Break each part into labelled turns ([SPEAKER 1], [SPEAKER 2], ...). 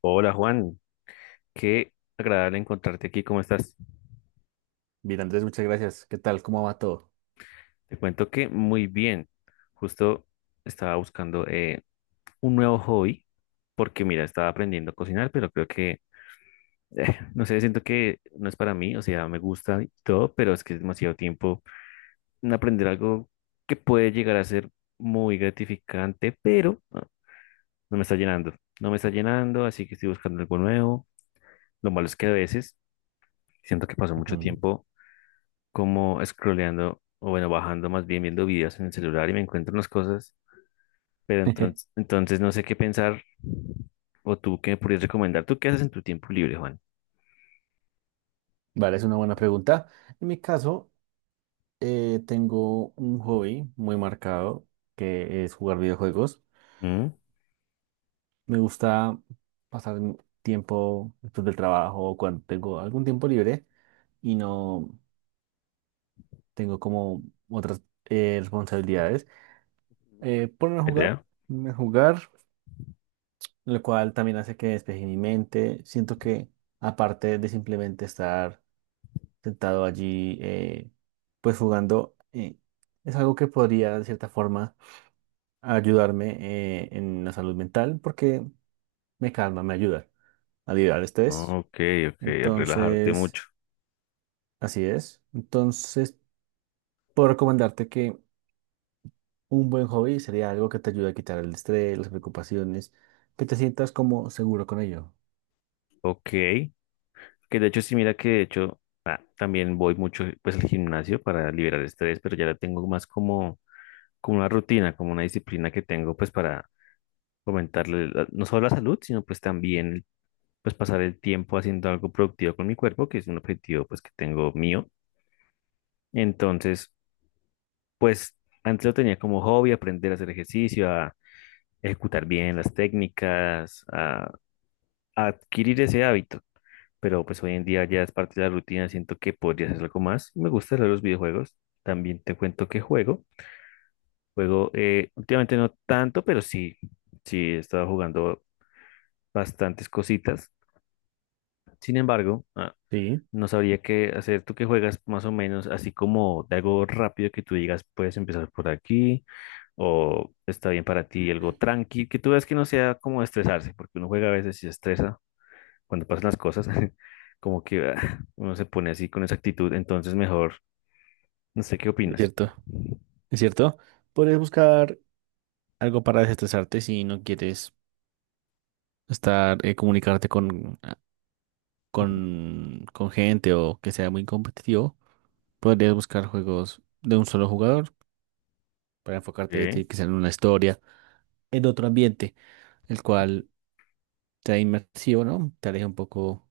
[SPEAKER 1] Hola Juan, qué agradable encontrarte aquí, ¿cómo estás?
[SPEAKER 2] Bien, Andrés, muchas gracias. ¿Qué tal? ¿Cómo va todo?
[SPEAKER 1] Te cuento que muy bien, justo estaba buscando un nuevo hobby porque mira, estaba aprendiendo a cocinar, pero creo que, no sé, siento que no es para mí, o sea, me gusta y todo, pero es que es demasiado tiempo en aprender algo que puede llegar a ser muy gratificante, pero no me está llenando, no me está llenando, así que estoy buscando algo nuevo. Lo malo es que a veces siento que paso mucho
[SPEAKER 2] Ujú.
[SPEAKER 1] tiempo, como scrolleando, o bueno, bajando más bien, viendo videos en el celular y me encuentro unas cosas, pero entonces, entonces no sé qué pensar o tú qué me podrías recomendar. ¿Tú qué haces en tu tiempo libre, Juan?
[SPEAKER 2] Vale, es una buena pregunta. En mi caso, tengo un hobby muy marcado que es jugar videojuegos.
[SPEAKER 1] ¿Mm?
[SPEAKER 2] Me gusta pasar mi tiempo después del trabajo o cuando tengo algún tiempo libre y no tengo como otras responsabilidades. Ponerme a
[SPEAKER 1] ¿Buena
[SPEAKER 2] jugar,
[SPEAKER 1] idea?
[SPEAKER 2] ponerme a jugar, lo cual también hace que despeje mi mente. Siento que aparte de simplemente estar sentado allí, pues jugando, es algo que podría de cierta forma ayudarme en la salud mental porque me calma, me ayuda a liberar estrés.
[SPEAKER 1] Ok, ok, relajarte
[SPEAKER 2] Entonces,
[SPEAKER 1] mucho.
[SPEAKER 2] así es. Entonces, puedo recomendarte que un buen hobby sería algo que te ayude a quitar el estrés, las preocupaciones, que te sientas como seguro con ello.
[SPEAKER 1] Ok, que de hecho sí, mira que de hecho también voy mucho pues al gimnasio para liberar estrés, pero ya la tengo más como, como una rutina, como una disciplina que tengo pues para fomentarle no solo la salud, sino pues también pues pasar el tiempo haciendo algo productivo con mi cuerpo, que es un objetivo pues que tengo mío. Entonces, pues antes lo tenía como hobby, aprender a hacer ejercicio, a ejecutar bien las técnicas, a adquirir ese hábito. Pero pues hoy en día ya es parte de la rutina, siento que podría hacer algo más. Me gusta leer los videojuegos. También te cuento que juego. Juego últimamente no tanto, pero sí, sí he estado jugando bastantes cositas. Sin embargo,
[SPEAKER 2] Sí,
[SPEAKER 1] no sabría qué hacer. Tú que juegas más o menos, así como de algo rápido que tú digas, puedes empezar por aquí o está bien para ti algo tranqui, que tú veas que no sea como estresarse, porque uno juega a veces y se estresa cuando pasan las cosas, como que uno se pone así con esa actitud, entonces mejor, no sé qué
[SPEAKER 2] es
[SPEAKER 1] opinas.
[SPEAKER 2] cierto, es cierto. Podrías buscar algo para desestresarte si no quieres estar, comunicarte con
[SPEAKER 1] Ujú.
[SPEAKER 2] con gente o que sea muy competitivo, podrías buscar juegos de un solo jugador para enfocarte
[SPEAKER 1] Ok,
[SPEAKER 2] ti- quizá en una historia, en otro ambiente, el cual te da inmersivo, ¿no? Te aleja un poco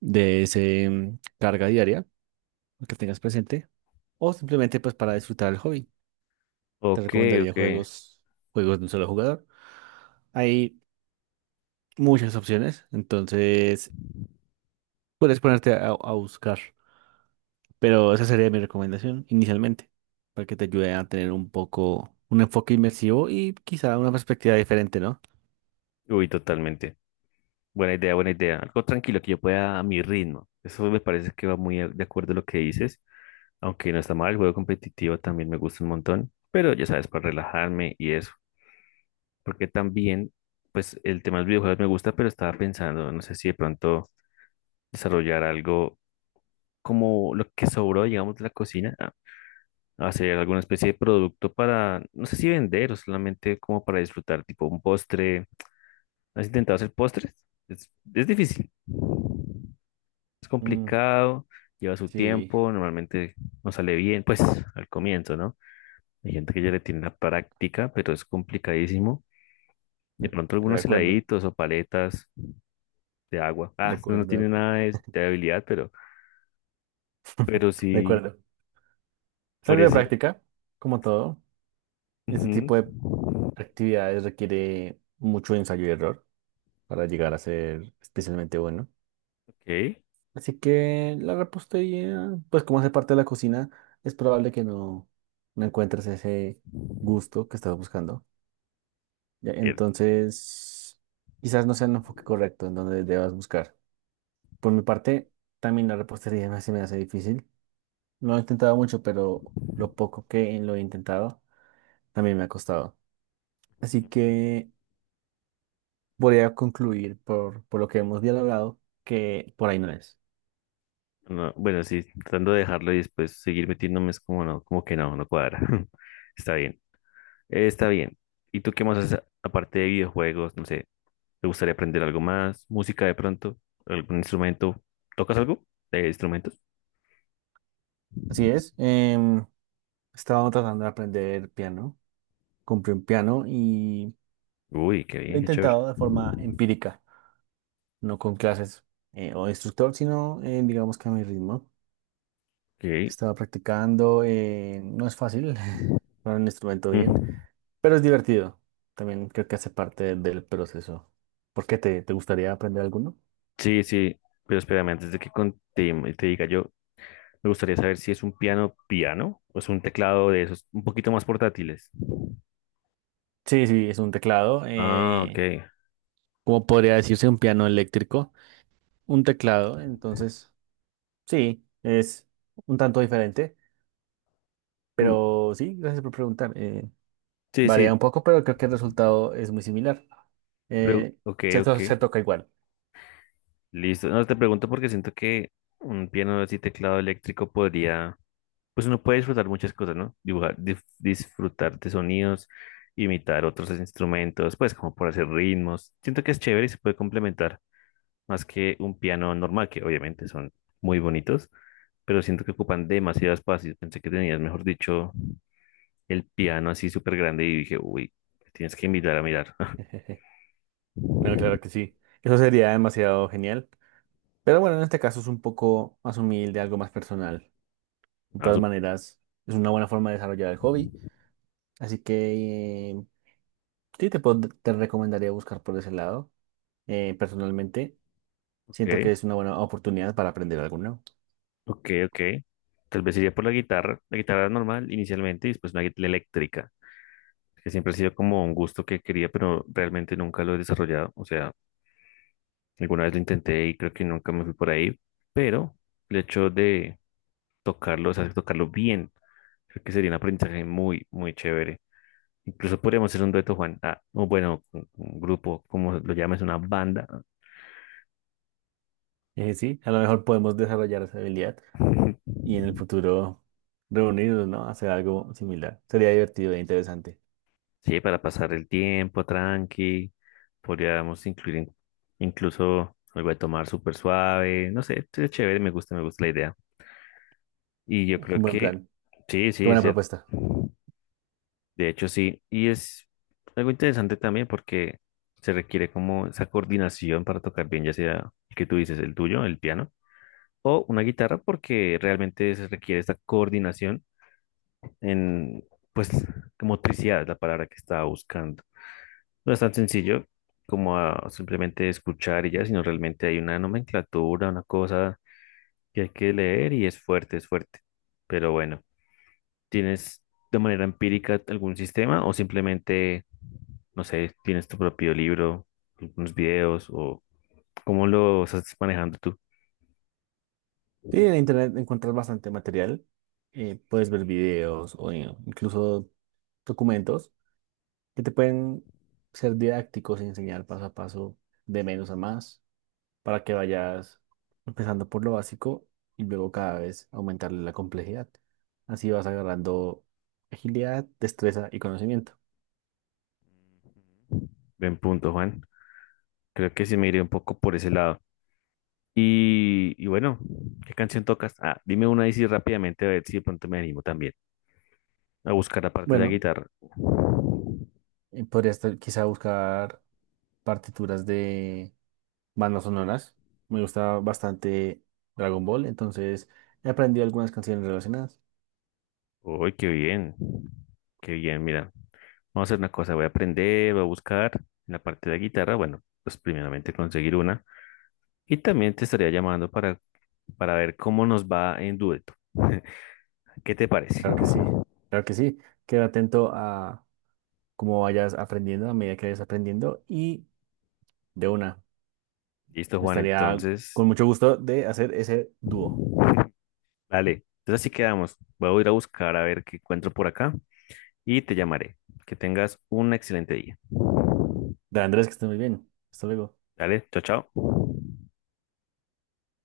[SPEAKER 2] de ese carga diaria que tengas presente o simplemente pues para disfrutar el hobby. Te
[SPEAKER 1] ok,
[SPEAKER 2] recomendaría
[SPEAKER 1] ok.
[SPEAKER 2] juegos, juegos de un solo jugador. Hay muchas opciones, entonces puedes ponerte a buscar. Pero esa sería mi recomendación inicialmente, para que te ayude a tener un poco un enfoque inmersivo y quizá una perspectiva diferente, ¿no?
[SPEAKER 1] Uy, totalmente. Buena idea, buena idea. Algo tranquilo que yo pueda a mi ritmo. Eso me parece que va muy de acuerdo a lo que dices. Aunque no está mal, el juego competitivo también me gusta un montón, pero ya sabes, para relajarme y eso. Porque también, pues el tema de los videojuegos me gusta, pero estaba pensando, no sé si de pronto desarrollar algo como lo que sobró, digamos, de la cocina, hacer alguna especie de producto para, no sé si vender o solamente como para disfrutar, tipo un postre. ¿Has intentado hacer postres? Es difícil, es
[SPEAKER 2] Mm,
[SPEAKER 1] complicado, lleva su
[SPEAKER 2] sí,
[SPEAKER 1] tiempo, normalmente no sale bien, pues al comienzo, ¿no? Hay gente que ya le tiene la práctica, pero es complicadísimo. De pronto
[SPEAKER 2] eh, de
[SPEAKER 1] algunos
[SPEAKER 2] acuerdo,
[SPEAKER 1] heladitos o paletas de agua.
[SPEAKER 2] de
[SPEAKER 1] Ah, no, no
[SPEAKER 2] acuerdo,
[SPEAKER 1] tiene nada de habilidad, pero
[SPEAKER 2] de
[SPEAKER 1] sí,
[SPEAKER 2] acuerdo. Es
[SPEAKER 1] por
[SPEAKER 2] algo de
[SPEAKER 1] eso.
[SPEAKER 2] práctica, como todo. Este tipo de
[SPEAKER 1] Ujú.
[SPEAKER 2] actividades requiere mucho ensayo y error para llegar a ser especialmente bueno.
[SPEAKER 1] Ok,
[SPEAKER 2] Así que la repostería, pues como hace parte de la cocina, es probable que no, no encuentres ese gusto que estás buscando. Ya,
[SPEAKER 1] bien.
[SPEAKER 2] entonces, quizás no sea el enfoque correcto en donde debas buscar. Por mi parte, también la repostería me- se me hace difícil. No he intentado mucho, pero lo poco que lo he intentado también me ha costado. Así que voy a concluir por lo que hemos dialogado, que por ahí no es.
[SPEAKER 1] No, bueno, sí, tratando de dejarlo y después seguir metiéndome es como no, como que no, no cuadra. Está bien, está bien. ¿Y tú qué más haces aparte de videojuegos? No sé, ¿te gustaría aprender algo más? ¿Música de pronto? ¿Algún instrumento? ¿Tocas algo de instrumentos?
[SPEAKER 2] Así es. Estaba tratando de aprender piano. Compré un piano y
[SPEAKER 1] Uy, qué
[SPEAKER 2] lo he
[SPEAKER 1] bien, qué chévere.
[SPEAKER 2] intentado de forma empírica, no con clases o instructor, sino digamos que a mi ritmo.
[SPEAKER 1] Ok.
[SPEAKER 2] Estaba practicando, no es fácil, para un instrumento bien,
[SPEAKER 1] Mm.
[SPEAKER 2] pero es divertido. También creo que hace parte del proceso. ¿Por qué te gustaría aprender alguno?
[SPEAKER 1] Sí, sí, pero espérame, antes de que te, te diga yo, me gustaría saber si es un piano piano o es un teclado de esos un poquito más portátiles.
[SPEAKER 2] Sí, sí, es un teclado,
[SPEAKER 1] Ah, ok.
[SPEAKER 2] como podría decirse un piano eléctrico, un teclado, entonces sí, es un tanto diferente,
[SPEAKER 1] Mm,
[SPEAKER 2] pero sí, gracias por preguntar.
[SPEAKER 1] sí, sí,
[SPEAKER 2] Varía un poco, pero creo que el resultado es muy similar. Eh,
[SPEAKER 1] ok, ok,
[SPEAKER 2] se toca igual.
[SPEAKER 1] listo. No, te pregunto porque siento que un piano así teclado eléctrico podría, pues uno puede disfrutar muchas cosas, ¿no? Dibujar, disfrutar de sonidos, imitar otros instrumentos, pues como por hacer ritmos. Siento que es chévere y se puede complementar, más que un piano normal, que obviamente son muy bonitos, pero siento que ocupan demasiado espacio. Pensé que tenías, mejor dicho, el piano así súper grande y dije, uy, me tienes que invitar a mirar.
[SPEAKER 2] No, claro que sí. Eso sería demasiado genial. Pero bueno, en este caso es un poco más humilde, algo más personal. De
[SPEAKER 1] Ah,
[SPEAKER 2] todas
[SPEAKER 1] sup-
[SPEAKER 2] maneras, es una buena forma de desarrollar el hobby. Así que sí, te recomendaría buscar por ese lado. Personalmente, siento que
[SPEAKER 1] ok,
[SPEAKER 2] es una buena oportunidad para aprender algo nuevo.
[SPEAKER 1] ok, ok. Tal vez iría por la guitarra normal inicialmente y después una guitarra eléctrica, que siempre ha sido como un gusto que quería, pero realmente nunca lo he desarrollado. O sea, alguna vez lo intenté y creo que nunca me fui por ahí, pero el hecho de tocarlo, o sea, tocarlo bien, creo que sería un aprendizaje muy, muy chévere. Incluso podríamos hacer un dueto, Juan, ah, o bueno, un grupo, como lo llames, una banda.
[SPEAKER 2] Sí, a lo mejor podemos desarrollar esa habilidad y en el futuro reunirnos, ¿no? Hacer algo similar. Sería divertido e interesante.
[SPEAKER 1] Sí, para pasar el tiempo tranqui. Podríamos incluir incluso algo de tomar súper suave. No sé, es chévere, me gusta la idea. Y yo
[SPEAKER 2] Es
[SPEAKER 1] creo
[SPEAKER 2] un buen
[SPEAKER 1] que
[SPEAKER 2] plan.
[SPEAKER 1] sí,
[SPEAKER 2] Qué
[SPEAKER 1] sí, es
[SPEAKER 2] buena
[SPEAKER 1] cierto.
[SPEAKER 2] propuesta.
[SPEAKER 1] De hecho, sí. Y es algo interesante también porque se requiere como esa coordinación para tocar bien, ya sea el que tú dices, el tuyo, el piano o una guitarra porque realmente se requiere esta coordinación en, pues, motricidad es la palabra que estaba buscando. No es tan sencillo como a simplemente escuchar y ya, sino realmente hay una nomenclatura, una cosa que hay que leer y es fuerte, es fuerte. Pero bueno, ¿tienes de manera empírica algún sistema o simplemente, no sé, tienes tu propio libro, unos videos o cómo lo estás manejando tú?
[SPEAKER 2] Sí,
[SPEAKER 1] Ujú.
[SPEAKER 2] en internet encuentras bastante material. Puedes ver videos o incluso documentos que te pueden ser didácticos y enseñar paso a paso de menos a más para que vayas empezando por lo básico y luego cada vez aumentarle la complejidad. Así vas agarrando agilidad, destreza y conocimiento.
[SPEAKER 1] Buen punto, Juan. Creo que sí me iré un poco por ese lado. Y bueno, ¿qué canción tocas? Ah, dime una ahí sí rápidamente a ver si de pronto me animo también a buscar aparte de la
[SPEAKER 2] Bueno,
[SPEAKER 1] guitarra.
[SPEAKER 2] podrías quizá buscar partituras de bandas sonoras. Me gusta bastante Dragon Ball, entonces he aprendido algunas canciones relacionadas.
[SPEAKER 1] Uy, qué bien. Qué bien, mira. Vamos a hacer una cosa, voy a aprender, voy a buscar en la parte de la guitarra. Bueno, pues primeramente conseguir una. Y también te estaría llamando para ver cómo nos va en dueto. ¿Qué te parece?
[SPEAKER 2] Claro que sí, claro que sí. Queda atento a como vayas aprendiendo a medida que vayas aprendiendo y de una,
[SPEAKER 1] Listo, Juan.
[SPEAKER 2] estaría
[SPEAKER 1] Entonces,
[SPEAKER 2] con mucho gusto de hacer ese dúo.
[SPEAKER 1] dale. Entonces así quedamos. Voy a ir a buscar a ver qué encuentro por acá y te llamaré. Que tengas un excelente día.
[SPEAKER 2] De Andrés, que estés muy bien. Hasta luego.
[SPEAKER 1] Dale, chao, chao.